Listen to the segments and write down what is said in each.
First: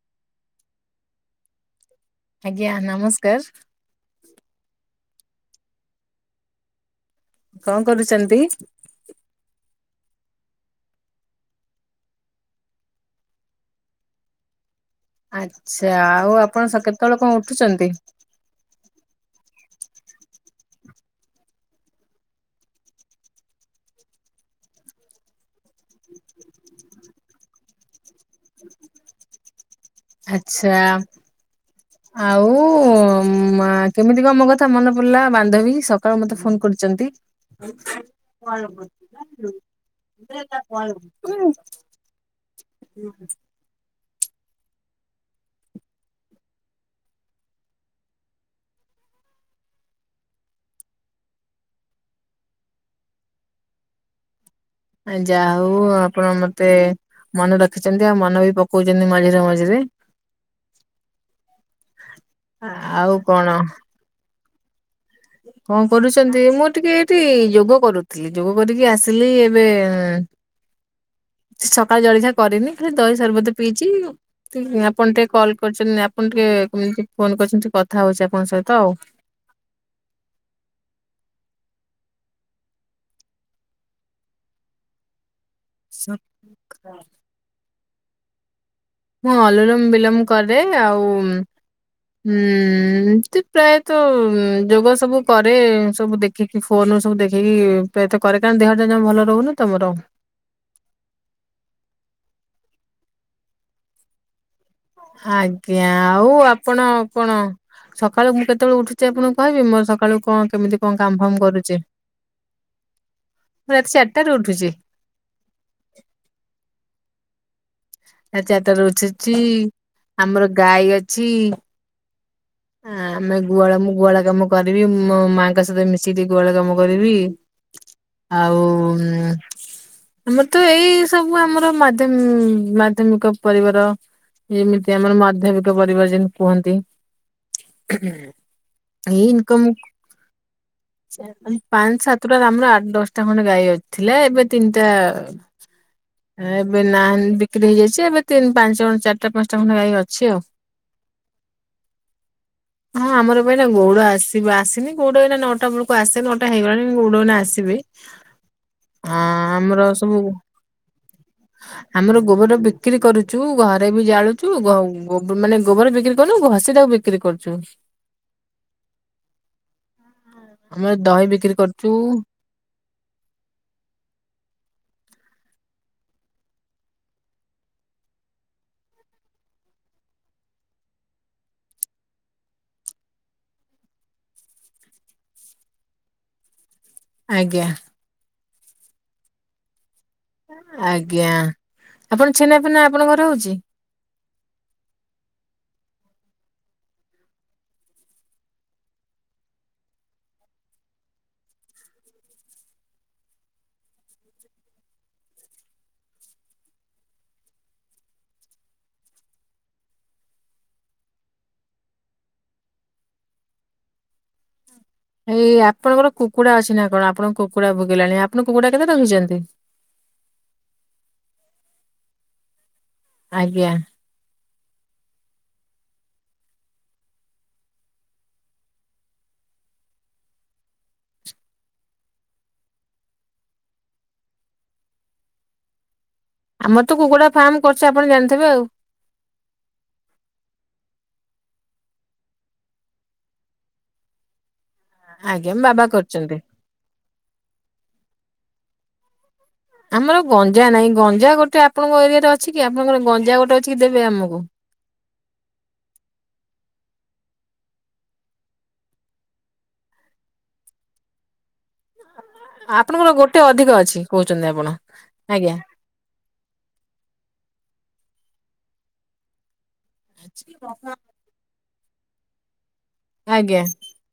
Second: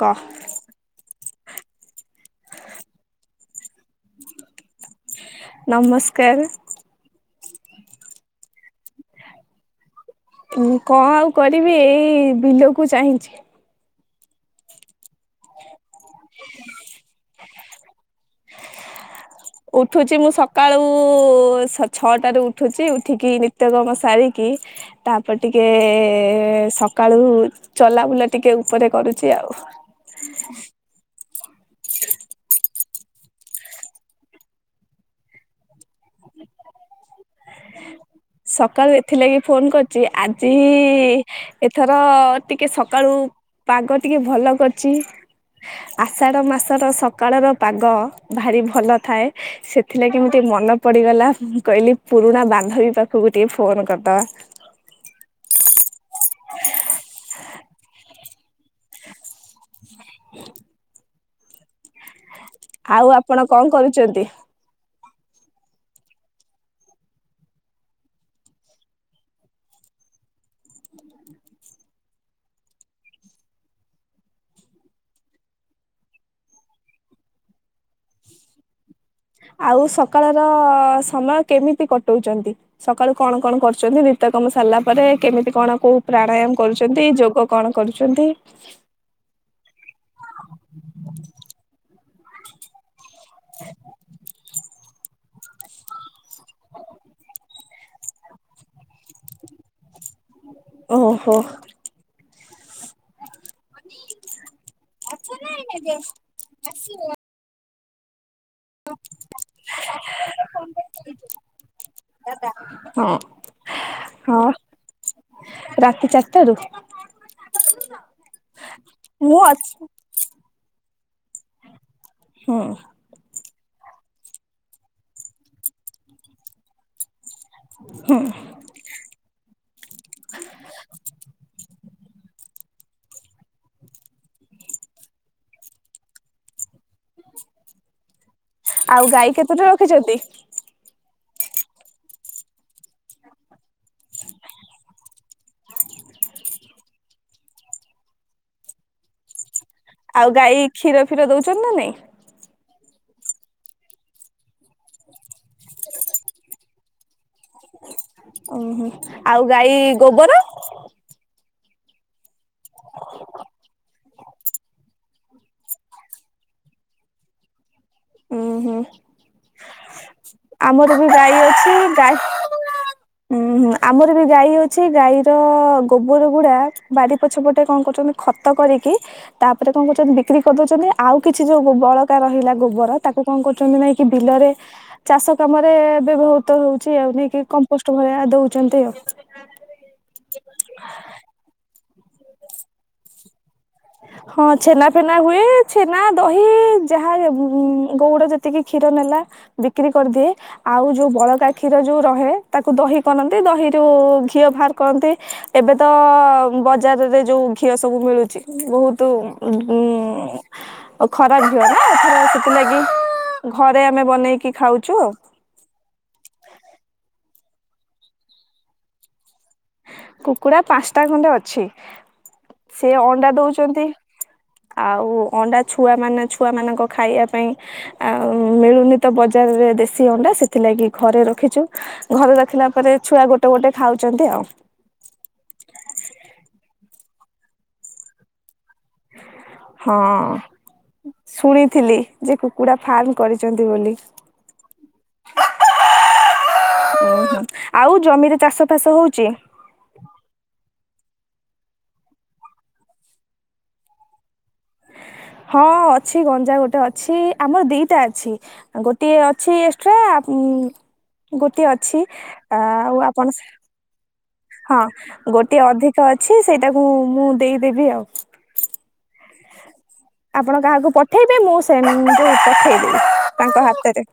କଅ। ଆଜ୍ଞା ନମସ୍କାର। ନମସ୍କାର। କଣ କରୁଚନ୍ତି? ମୁଁ କଣ ଆଉ କରିବି ଏଇ ବିଲକୁ ଚାହିଁଛି। ଆଚ୍ଛା ଆଉ ଆପଣ ସ କେତେବେଳେ କଣ ଉଠୁଛନ୍ତି? ଉଠୁଛି ମୁଁ ସକାଳୁ ସ ଛଅଟାରୁ ଉଠୁଛି ଉଠିକି ନିତ୍ୟକର୍ମ ସାରିକି ତାପରେ ଟିକେ ସକାଳୁ ଚଲାବୁଲା ଟିକେ ଉପରେ କରୁଛି ଆଉ। ଆଚ୍ଛା। [inaudible] ଆଉ ମା କେମିତି କଣ ମୋ କଥା ମନେ ପଡିଲା ବାନ୍ଧବୀ ସକାଳୁ ମତେ ଫୋନ କରିଛନ୍ତି। ହୁ [inaudible] ସକାଳୁ ଏଥିଲାଗି ଫୋନ କରିଛି। ଆଜି ଏଥର ଟିକେ ସକାଳୁ ପାଗ ଟିକେ ଭଲ କରଛି। ଆଷାଢ ମାସର ସକାଳ ର ପାଗ ଭାରି ଭଲ ଥାଏ। ସେଥିଲାଗି ମୁଁ ଟିକେ ମନ ପଡିଗଲା। ମୁଁ କହିଲି ପୁରୁଣା ବାନ୍ଧବୀ ପାଖକୁ ଟିକେ ଫୋନ କରିଦବା। ଆ ଯାହା ହଉ ଆପଣ ମତେ ମନେ ରଖିଛନ୍ତି ଆଉ ମନ ବି ପ କୋଉଛନ୍ତିି ମଝିରେ ମଝିରେ। ଆଉ ଆପଣ କଣ କରୁଛନ୍ତି? କଣ କରୁଛନ୍ତି, ମୁଁ ଟିକେ ଏଇଠି ଯୋଗ କରୁଥିଲି ଯୋଗ କରିକି ଆସିଲି ଏବେ। [inaudible] ସେ ସକାଳ ଜଳିଖିଆ କରିନି ଖାଲି ଦହି ସର୍ବତ ପିଇଛି। ତି ଆପଣ ଟିକେ କଲ୍ କରିଛନ୍ତି। ଆପଣ ଟିକେ ଏମିତି ଫୋନ କରିଛନ୍ତି ଟ କଥା ହଉଛି ଆପଣଙ୍କ ସହିତ ଆଉ। ଆଉ ସକାଳର ସମୟ କେମିତି କଟଉଛନ୍ତି? ସକାଳୁ କଣ କଣ କରୁଛନ୍ତି, ନିତ୍ୟକର୍ମ ସାରିଲା ପରେ କେମିତି କଣ କୋଉ ପ୍ରାଣାୟାମ କରୁଛନ୍ତି ଯୋଗ କଣ କରୁଛନ୍ତି? ମୁଁ ଅଲୁରମ ବିଲୋମ କରେ ଆଉ ହୁଁ ଏମତି ପ୍ରାୟତଃ ଯୋଗ ସବୁ କରେ ସବୁ ଦେଖିକି ଫୋନୁ ସବୁ ଦେଖିକି ପାୟତ କରେ କାରଣ ଦେହଟା ଜମା ଭଲ ରହୁନି ତମର। ଓହୋ। ଆଜ୍ଞା ଆଉ ଆପଣ କଣ ସକାଳୁ ମୁଁ କେତେବେଳେ ଉଠୁଛି ଆପଣଙ୍କୁ କହିବି ମୋର ସକାଳୁ କଣ କେମିତି କଣ କାମ ଫାମ କରୁଛି? [unintelligible] ହଁ। ମୁଁ ରାତି ଚାରିଟାରୁ ହଁ ଉଠୁଛି। ରାତି ଚାରିଟାରୁ। ରାତି ଚାରିଟା ରୁ ଉଠୁଛି ମୁଁ ଅଛି ଆମର ଗାଈ ଅଛି। ହୁଁ। ହ ଆମେ ଗୁଆଳ ମୁ ଗୁଆଳ କାମ କରିବି ମୋ ମାଆଙ୍କ ସହିତ ମିଶିକି ଟି ଗୁହାଳ କାମ କରିବି। ଆଉ ଉଁ ଆମର ତ ଏଇ ସବୁ ଆମର ମାଧ୍ୟ ମାଧ୍ୟମିକ ପରିବାର ଏମିତି ଆମର ମାଧ୍ୟମିକ ପରିବାର ଯେମିତି କୁହନ୍ତି। ଆଉ ଏଇ ଗାଈ କେତୋଟି ନକମ୍ ରଖିଛନ୍ତି? ପାଞ୍ଚ ସାତଟା ଆମର ଆଠ ଦଶଟା ଖଣ୍ଡେ ଗାଈ ଅଥିଲେ ଏବେ ତିନିଟା। ଏବେ ନା ବିକ୍ରି ହେଇଯାଇଛି ଏବେ ତିନି ପାଞ୍ଚଣ ଚାରିଟା ପାଞ୍ଚଟା ଖଣ୍ଡ ଗାଇ ଅଛି। ଆଉ ଗାଈ କ୍ଷୀର ଫୀର ଦଉଛନ୍ତି ନା ନାଇଁ। ହଁ ଆମର ପାଇଁ ନା ଗୌଡ ଆସିବ ଆସିନି ଗୋଡ ଏନା ନଅଟା ବେଳକୁ ଆସେ ନଅଟା ହେଇଗଲାଣି ଗୋଡନା ଆସିବେ। ଓହୋ ଆ ଆଉ ଗାଈ ଆମର ସବୁ ଗୋବର। ଆମର ଗୋବର ବିକ୍ରି କରୁଛୁ ଘରେ ବି ଜାଳୁଛୁ ଗୋ ମାନେ ଗୋବର ବିକ୍ରି କରୁନୁ ଘଷିଟାକୁ ବିକ କ୍ରି କରୁଛୁ। ହୁଁ ହୁଁ। ଆମର ବି ଦହି ଗାଈ ବିକ୍ରି ଅଛି କରୁଛୁ। ଗାଈ ଉଁ ହୁଁ ଆମର ବି ଗାଈ ଅଛି ଗାଈର ଗୋବର ଗୁଡା ବାରି ପଛପଟେ କଣ କରୁଛନ୍ତି ଖତ କରିକି ତାପରେ କଣ କରୁଛନ୍ତି ବିକ୍ରି କରିଦଉଛନ୍ତି ଆଉ କିଛି ଯୋଉ ବଳକା ରହିଲା ଗୋବର ତାକୁ କଣ କରୁଛନ୍ତି ନାଇଁ କି ବିଲରେ ଚାଷ କାମରେ ବ୍ୟବହୃତ ହଉଛି ଆଉ ନେଇ କି ଆଜ୍ଞା କମ୍ପୋଷ୍ଟ ଭଳିଆ ଦଉଛନ୍ତି ଆଉ। ଆଜ୍ଞା ଆପଣ ଛେନା ଫେନା ଆପଣଙ୍କର ହଉଛି। ହଁ ଛେନା ଫେନା ହୁଏ ଛେନା ଦହି ଯାହା ଗଉଡ ଯେତିକି କ୍ଷୀର ନେଲା। ବିକ୍ରି କରିଦିଏ। ଆଉ ଯୋଉ ବଳକା କ୍ଷୀର ଯୋଉ ରହେ ତାକୁ ଦହି କରନ୍ତି ଦହିରୁ ଘିଅ ବାହାର କରନ୍ତି। ଏବେ ତ ବଜାରରେ ଯୋଉ ଘିଅ ସବୁ ମିଳୁଛି। ବହୁତ ଉ ଓଉ ଖରା ଝିଅ ନା ଏଥର ସେଥିଲାଗି ଘରେ ଆମେ ବନେଇକି ଖାଉଛୁ। ଏଇ ଆପଣଙ୍କର କୁକୁଡା ଅଛି ନା କଣ ଆପଣଙ୍କ କୁକୁଡ଼ା ବୋବେଇଲାଣି ଆପଣ କୁକୁଡ଼ା କେତେ ରଖିଛନ୍ତି? କୁକୁଡ଼ା ପାଞ୍ଚଟା ଖଣ୍ଡେ ଅଛି ସେ ଅଣ୍ଡା ଆଜ୍ଞା ଦଉଛନ୍ତି। ଆଉ ଅଣ୍ଡା ଛୁଆ ମାନେ ଛୁଆ ମାନଙ୍କ ଖାଇବା ପାଇଁ ଆଉ ମିଳୁନି ତ ବଜାରରେ ଦେଶୀ ଅଣ୍ଡା ସେଥିଲାଗି ଘରେ ରଖିଛୁ। ଘରେ ରଖିଲା ପରେ ଛୁଆ ଗୋଟେ ଗୋଟେ ଖାଉଛନ୍ତି ଆଉ। ଆମର ତ କୁକୁଡା ଫାର୍ମ କରିଛି ଆପଣ ଜାଣିଥିବେ ଆଉ। ହଁ। ଶୁଣିଥିଲି ଯେ କୁକୁଡା ଫାର୍ମ କରିଚନ୍ତି ବୋଲି। ଆଜ୍ଞା ମ୍ ବାବା କରିଚନ୍ତି। ଆଉ ଜମିରେ ଚାଷ ଫାସ ହଉଚି। ଆମର ଗଞ୍ଜା ନାଇଁ ଗଞ୍ଜା ଗୋଟେ ଆପଣଙ୍କ ଏରିଆରେ ଅଛି କି ଆପଣଙ୍କର ଗଞ୍ଜା ଗୋଟେ ଅଛି କି ଦେବେ ଆମୁକୁ। ହଁ ଅଛି ଗଞ୍ଜା ଗୋଟେ ଅଛି ଆମର ଦିଟା ଅଛି। ଅଁ ଗୋଟିଏ ଅଛି ଏଷ୍ଟ୍ରା ଉଁ ଗୋଟିଏ ଅ ଛି ଆ ଆଉ ଆପଣ ସେ ଧିକ ଅଛି କହୁଛନ୍ତି ଆ ହଁ ଗୋଟିଏ ଅଧିକ ଅଛି ସେଇଟାକୁ ମୁଁ ମୁଁ ଦେଇଦେବି ଆଉ। ଆପଣ କାହାକୁ ପଠେଇବେ ମୁଁ ସେମତି ପଠେଇଦେବି ଆଜ୍ଞା। ତାଙ୍କ ହାତେରେ।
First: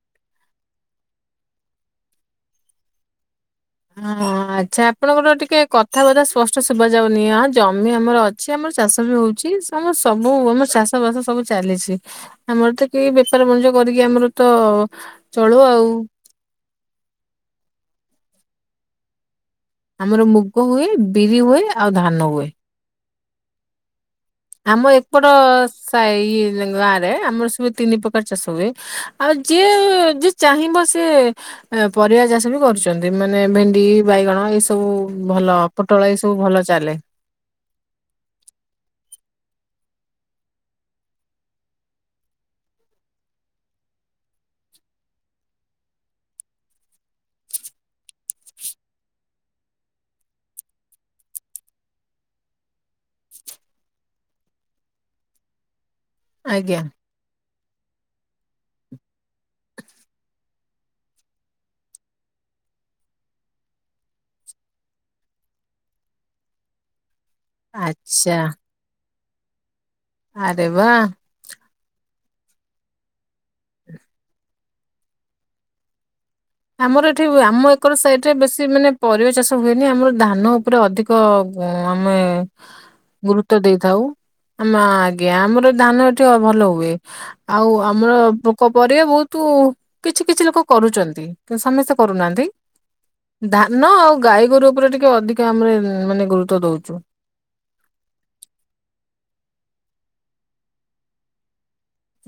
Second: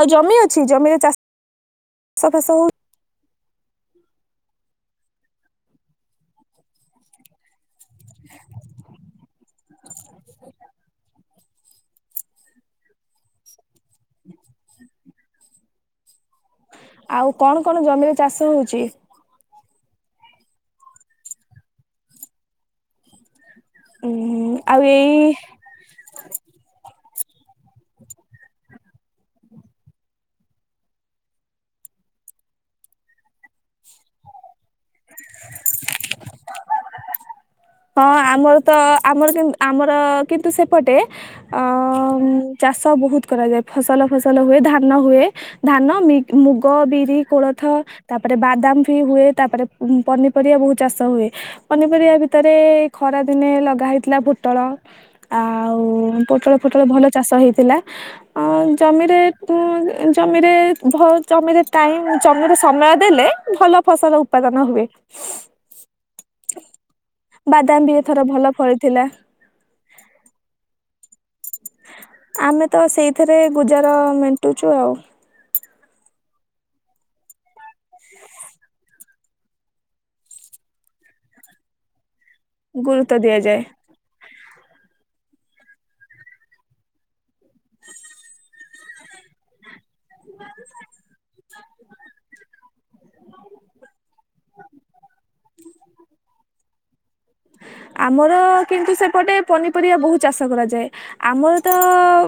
ଆଉ ଜମି ଅଛି ଜମିରେ ଚାଷ୍ ଷ ଫାସ ହଉ [unintelligible] ଆଚ୍ଛା ଆପଣଙ୍କର ଟିକେ କଥାବାର୍ତ୍ତା ସ୍ପଷ୍ଟ ଶୁଭାଯାଉନି ହଁ ଜମି ଆମର ଅଛି ଆମର ଚାଷ ବି ହଉଛି ସ୍ ଆମ ସବୁ ଆମ ଚାଷ ବାସ ସବୁ ଚାଲିଛି। ଆମର ତ କି ବେପାର ବଣିଜ କରିକି ଆମର ତ ଚଳୁ ଆଉ। ଆଉ କଣ କଣ ଜମିରେ ଚାଷ ହଉଛି? ଆମର ମୁଗ ହୁଏ ବିରି ହୁଏ ଆଉ ଧାନ ହୁଏ। [unintelligible] ଆମ ଏପଟ ଏଇ ସାଇରେ ଗାଁରେ ଆମର ସବୁ ତିନି ପ୍ରକାର ଚାଷ ହୁଏ ଆଉ ଯିଏ ଯି ଚାହିଁବ ସିଏ ଏଁ ପରିବା ଚାଷ ବି କରୁଛନ୍ତି ମାନେ ଭେଣ୍ଡି ବାଇଗଣ ଏସ୍ ତବୁ ଭଲ ପୋଟଳ ଏସବୁ ଭଲ ଚାଲେ। ହଁ ଆମର ତ ଆମର କିନ୍ତ୍ ଆମର କିନ୍ତୁ ସେପଟେ ଅ ଉଁ ଚାଷ ବୋହୁତ କରାଯାଏ ଫସଲ ଫସଲ ହୁଏ ଧାନ ହୁଏ। ଧାନ ମିଗ୍ ମୁଗ ବିରି କୋଳଥ ତାପରେ ବାଦାମ୍ ଭି ହୁଏ ତାପରେ ଉଁ ପନିପରିବା ବୋହୁତ ଚାଷ ହୁଏ ପନିପରିବା ଭିତ୍ ତେରେ ଖରା ଦିନେ ଲଗା ହେଇଥିଲା ପୋଟଳ ଆଉ ପୋଟଳ ଆଜ୍ଞା ଫୋଟଳ ଭଲ ଚାଷ ହେଇଥିଲା। ଆଉ ଜମିରେ ଉଁ ଏ ଜମିରେ ଭୋଉତ ଜମିରେ ଟାଇମ୍ ଜମିରେ ସମୟ ଦେଲେ ଭଲ ଫସଲ ଉପାଦାନ ହୁଏ। ବାଦାମ୍ ବି ଏଥର ଆଚ୍ଛା ଭଲ ଫଳି ଥିଲା। ଆରେ ବା। ଆମେ ତ ସେଇଥେରେ ଗୁଜାର ମେଣ୍ଟୁଚୁ ଆଉ। ଆମର ଏଠି ଉ ଆମ ଏକର ସାଇଟରେ ବେଶୀ ମାନେ ପରିବା ଚାଷ ହୁଏନି ଆମର ଧାନ ଉପରେ ଅଧିକ କ ଉଁ ଆମେ ଗୁରୁତ୍ୱ ଦେଇଥାଉ। ଆମ ଆଜ୍ଞା ଆମର ଧାନ ଏଠି ଅ ଭଲ ହୁଏ। ଆଉ ଆମର ପୋକ ପରିବା ଭୋଉତୁ କିଛି କିଛି ଲୋକ କରୁଚନ୍ତି। କିନ୍ତୁ ସମସ୍ତେ କରୁନାଆନ୍ତି। ଧାନ ଆଉ ଗାଈ ଗୋରୁ ଉପରେ ଟିକେ ଅଧିକା ଆମେ ଉଁ ମାନେ ଗୁରୁତ୍ୱ ଦଉଚୁ। ଆମର କିନ୍ତୁ ସେପଟେ ପନିପରିବା ବୋହୁତ ଚାଷ କରାଯାଏ। ଆମର ତ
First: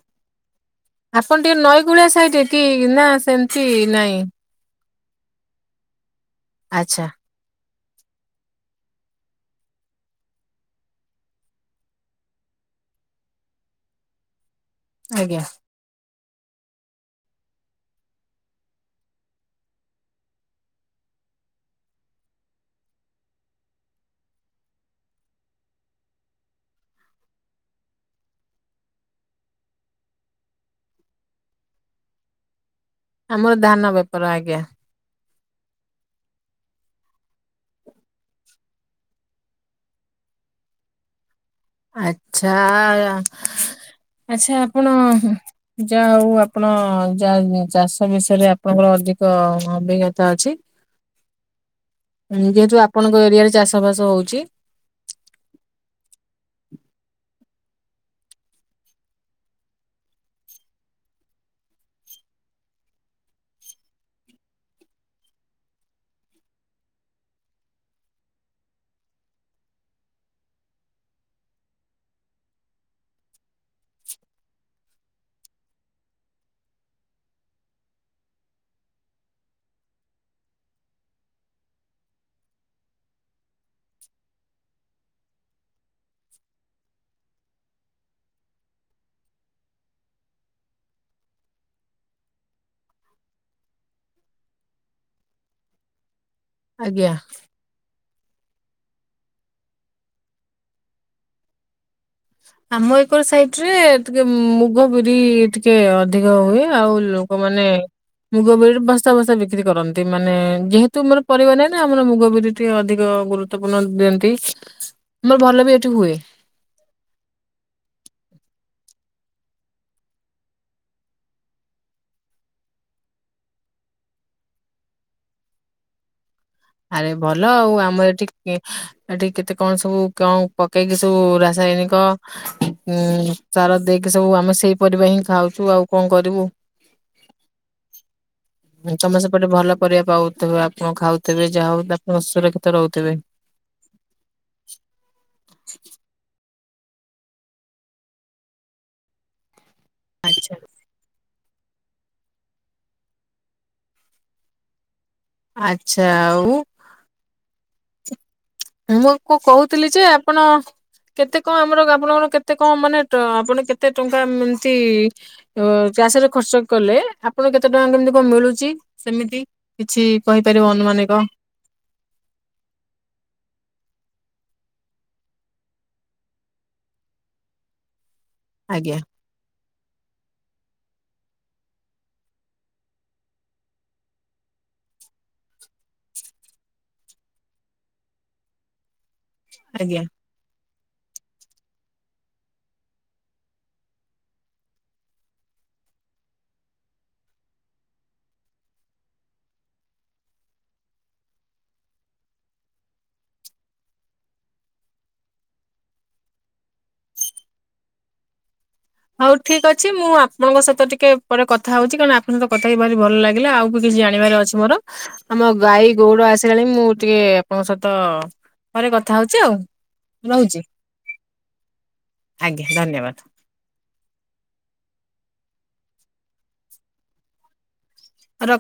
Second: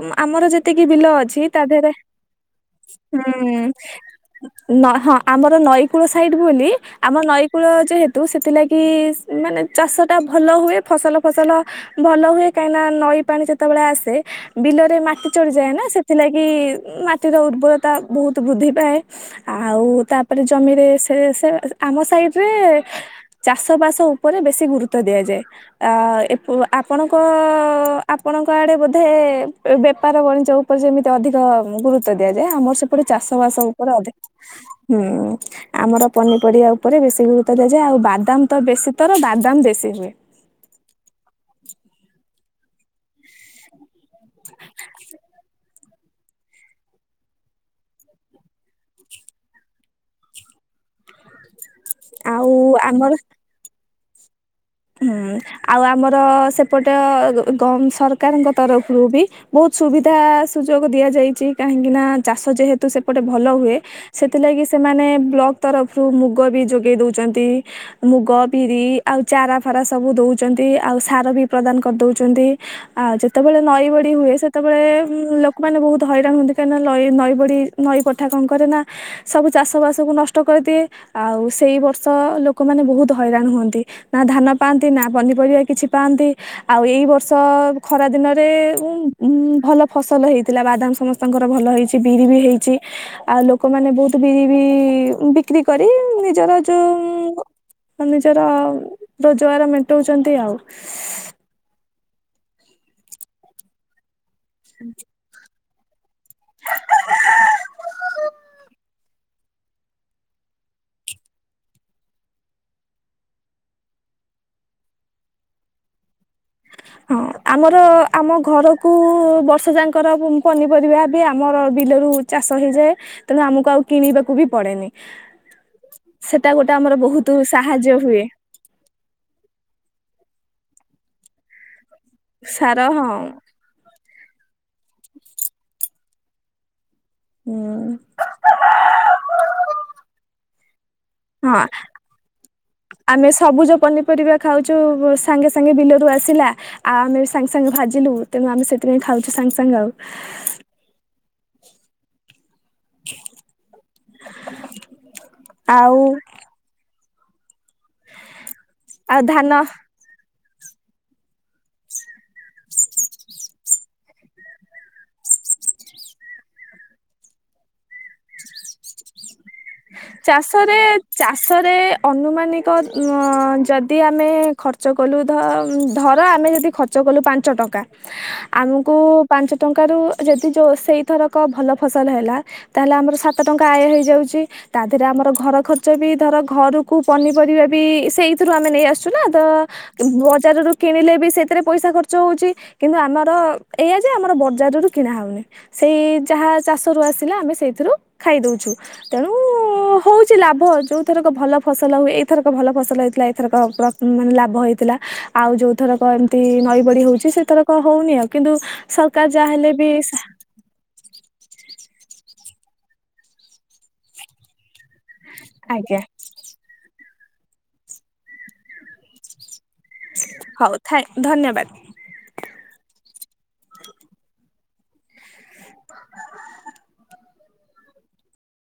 ଉଁ ଆମର ଯେ ତିକି ବିଲ ଆପଣ ଅଛି ଟିକେ ତା ନଈ ଧିଏରେ କୂଳିଆ ସାଇଡ କି ନା ସେମିତି ହୁଁ ନାଇଁ ନ ହଁ ଆମର ନଈକୂଳ ସାଇଟ୍ ବୋଲି ଆଚ୍ଛା ଆମର ନଈ କୂଳ ଯେହେତୁ ସେଥିଲାଗି ଉଁ ମାନେ ଚାଷ ଟା ଭଲ ହୁଏ ଫସଲ ଫସଲ ଭଲ ହୁଏ କାହିଁ ନା ନଈ ପାଣି ଯେତେବେଳେ ଆସେ ବିଲରେ ମାଟି ଆଜ୍ଞା ଚଢିଯାଏ ନା ସେଥିଲାଗି ଉଁ ମାଟିର ଉର୍ବରତା ବୋହୁତ ବୃଦ୍ଧି ପାଏ। ଆଉ ତାପରେ ଜମିରେ ସେ ସେ ଆମ ସାଇଟରେ ଚାଷ ବାସ ଉପରେ ବେଶୀ ଗୁରୁତ୍ୱ ଦିଆଯାଏ। ଆ ଏପ ଆପଣଙ୍କ ଆପଣଙ୍କ ଆଡେ ବୋଧେ ବେପାର ବଣିଜ ଉପରେ ଯେମିତି ଅଧିକ ଗୁରୁତ୍ୱ ଦିଆଯାଏ ଆମର ପଟେ ଚାଷ ଆମର ବାସ ଧାନ ଉପରେ ଅଧୀ ବେପାର ଆଜ୍ଞା। ହୁଁ ଆମର ପନିପରିବା ଉପରେ ବେଶୀ ଗୁରୁତ୍ୱ ଦିଆଯାଏ ଆଉ ବାଦାମ ତ ବେଶୀ ତର ବାଦାମ ବେଶୀ ସେତିଲେ ଆଚ୍ଛା ଆଚ୍ଛା ଆପଣ। ଯାହା ହଉ ଆପଣ ଯାହା ଚାଷ ବିଷୟରେ ଆପଣଙ୍କର ଅଧିକ ଅଭିଜ୍ଞତା ଅଛି। [inaudible] ଆଉ ଯେହେତୁ ଆମର ଆପଣଙ୍କ ଏରିଆରେ ଚାଷ ବାସ ହଉଛି। ହୁଁ ଆଉ ଆମର ସେପଟେ ଗମ୍ ସରକାରଙ୍କ ତରଫରୁ ବି ବହୁତ ସୁବିଧା ସୁଯୋଗ ଦିଆଯାଇଛି କାହିଁକି ନା ଚାଷ ଯେହେତୁ ସେପଟେ ଭଲ ହୁଏ ସେଥିଲାଗି ସେମାନେ ବ୍ଲକ ତରଫରୁ ମୁଗ ବି ଯୋଗେଇ ଦଉଛନ୍ତି। ମୁଗ, ବିରି ଆଉ ଚାରା ଫାରା ସବୁ ଦଉଛନ୍ତି ଆଉ ସାର ବି ପ୍ରଦାନ କରି ଦଉଛନ୍ତି। ଆଉ ଯେତେବେଳେ ନଈ ବଡି ହୁଏ ସେତେବେଳେ ଉ ଲୋକମାନେ ବହୁତ ହଇରାଣ ହୁଅନ୍ତି କାହିଁ ନା ନଇ ନଈ ବଡି ନଈ ପଠା କଣ କରେ ନା ସବୁ ଚାଷବାସକୁ ନଷ୍ଟ କରିଦିଏ। ଆଉ ସେଇ ବର୍ଷ ଲୋକମାନୋ ବହୁତ ହଇରାଣ ହୁଅନ୍ତି। ନା ଧାନ ପାଆନ୍ତି ନା ପନିପରିବା କିଛି ପାଆନ୍ତି ଆଉ ଏଇ ବର୍ଷ ଖରା ଦିନରେ ଉ ଉ ଭଲ ଫସଲ ହେଇଥିଲା ବାଦାମ ସମସ୍ତ ତାଙ୍କର ଭଲ ହେଇଛି ବିରି ବି ହେଇଛି। ଆଉ ଲୋକମାନୋ ବହୁତ ବି ବି ବିକ୍ରି କରି ନିଜର ଆଜ୍ଞା। ଯୋଉ ନିଜର ରୋଜଗାର ମେଣ୍ଟଉଛନ୍ତି ଆଉ। ଆମ ଏକର ସାଇଟ ରେ ଟିକେ ମୁଘ ବିରି ଟି କେ ଅଧିକ ହୁଏ ଆଉ ଲୋକମାନେ ମୁଗ ବିରି ବସା ବସା ବିକ୍ରି କରନ୍ତି ମାନେ ଯେହେତୁ ମୋର ପରିବ ନାହିଁ ନା ଆମର ମୁଗ ବିର ତି ଅଧିକ ଗୁରୁତ୍ୱ ପୂର୍ଣ୍ଣ ଦିଅନ୍ତି ମୋର ଭଲ ବି ଏଠି ହୁଏ। ହଁ ଆମର ଆମ ଘରକୁ ବର୍ଷ ଯାଙ୍କର ପନିପରିବା ବି ଆମର ବିଲରୁ ଚାଷ ହେଇଯାଏ ତେଣୁ ଆମକୁ ଆଉ କିଣିବାକୁ ବି ପଡେନି। ସେଟା ଗୋଟେ ଆମର ଆରେ ବହୁତ ଭଲ ଆଉ ସାହାଯ୍ୟ ଆମର ହୁଏ। ଏଠି ଏଠି କେତେ କଣ ସବୁ କଣ ପକେଇକି ସବୁ ରାସାୟନିକ ସାର ଉ ହଁ ଚାର ଦେଇକି ସବୁ ଆମେ ସେଇ ପରିବା ହିଁ ଖାଉଛୁ ଆଉ କଣ କରିବୁ? ହୁଁ। ତମ ସେପଟେ ଭଲ ପରିବା ପାଉଥିବେ ଆପଣ ଖାଉଥିବେ ହଁ ଯାହା ହଉ ଆପଣ ସୁରକ୍ଷିତ ରହୁଥିବେ। ଆମେ ସବୁଜ ପନିପରିବା ଖାଉଛୁ ସାଙ୍ଗେ ସାଙ୍ଗେ ବିଲରୁ ଆସିଲା ଆ ଆମେ ବି ସାଙ୍ଗ୍ ସାଙ୍ଗେ ଭାଜିଲୁ ତ ଆମେ ସେଥିପାଇଁ ଖାଉଛୁ ସାଙ୍ଗେ ସାଙ୍ଗେ ଆଉ। [inaudible] [inaudible] ଆଚ୍ଛା ଆଉ। ମୁଁ ଆଉ କ ଧାନ କହୁଥିଲି ଯେ ଆପଣ କେତେ କଣ ଆମର ଆପଣଙ୍କଣ କେତେ କଣ ମାନେ ଆପଣ କେତେ ଟଙ୍କା ଏମତି ଚାଷରେ ଖର୍ଚ୍ଚ କଲେ ଆପଣଙ୍କୁ କେତେ ଟଙ୍କା କେମିତି କଣ ମିଳୁଛି ସେମିତି। କିଛି କହିପାରିବ ଅନୁମାନିକ। ସାରେ ଅନୁମାନିକ ଯଦି ଆମେ ଖର୍ଚ୍ଚ କଲୁ ଧ ଧର ଆମେ ଯଦି ଖର୍ଚ୍ଚ କଲୁ ପାଞ୍ଚ ଟଙ୍କା ଆମକୁ ଆଜ୍ଞା ପାଞ୍ଚ ଟଙ୍କାରୁ ଯଦି ଯେଉଁ ସେଇଥରକ ଭଲ ଫସଲ ହେଲା ତାହେଲେ ଆମର ସାତ ଟଙ୍କା ଆୟ ହେଇଯାଉଛି। ତା ଦେହରେ ଆମର ଘର ଖର୍ଚ୍ଚ ବି ଧର ଘରକୁ ପନିପରିବା ବି ସେଇଥିରୁ ଆମେ ନେଇ ଆସୁ ଛୁ ନା ତ ଆଜ୍ଞା। ବଜାରରୁ କିଣିଲେ ବି ସେଥିରେ ପଇସା ଖର୍ଚ୍ଚ ହେଉଛି କିନ୍ତୁ ଆମର ଏଇଆ ଯେ ଆମର ବର୍ଜାରରୁ କିଣା ହେଉନି। ସେଇ ଯାହା ଚାଷରୁ ଆସିଲା ଆମେ ସେଇଥିରୁ ଖାଇଦଉଛୁ ତେଣୁ ହେଉଛି ଲାଭ ଯେଉଁଥରକ ଭଲ ଫସଲ ହୁଏ ଏଇଥରକ ଭଲ ଫସଲ ହୋଇଇଥିଲା ଏଇଥରକ ମାନେ ଲାଭ ହେଇଥିଲା। ଆଉ ଯୋଉ ଥରକ ଏମିତି ନଈ ବଡି ହୋଉଚି ସେ ଥରକ ହୋଉନି ଆଉ କିନ୍ତୁ ସରକାର ହଉ ଯାହା ଠିକ ହେଲେ ଅଛି ବି ମୁଁ ଆପଣଙ୍କ ସହିତ ଟିକେ ପରେ କଥା ହେଉଛି କାରଣ ଆପଣଙ୍କ ସହିତ କଥା ହେଇ ଭାର ଭଲ ଲାଗିଲା, ଆଉ କିଛିବାର ଅଛି ମୋର। ଆମ ଗାଈ ଆଜ୍ଞା ଗୋଡ ଆସଗାଣି ମୁଁ ଟିକେ ଆପଣଙ୍କ ସହିତ ଘରେ କଥା ହୋଉଚି ଆଉ। ରହୁଛି ହୋଉ ଥାଇଙ୍କି ଧନ୍ୟବାଦ। ଆଜ୍ଞା ଧନ୍ୟବାଦ। [unintelligible] ରଖ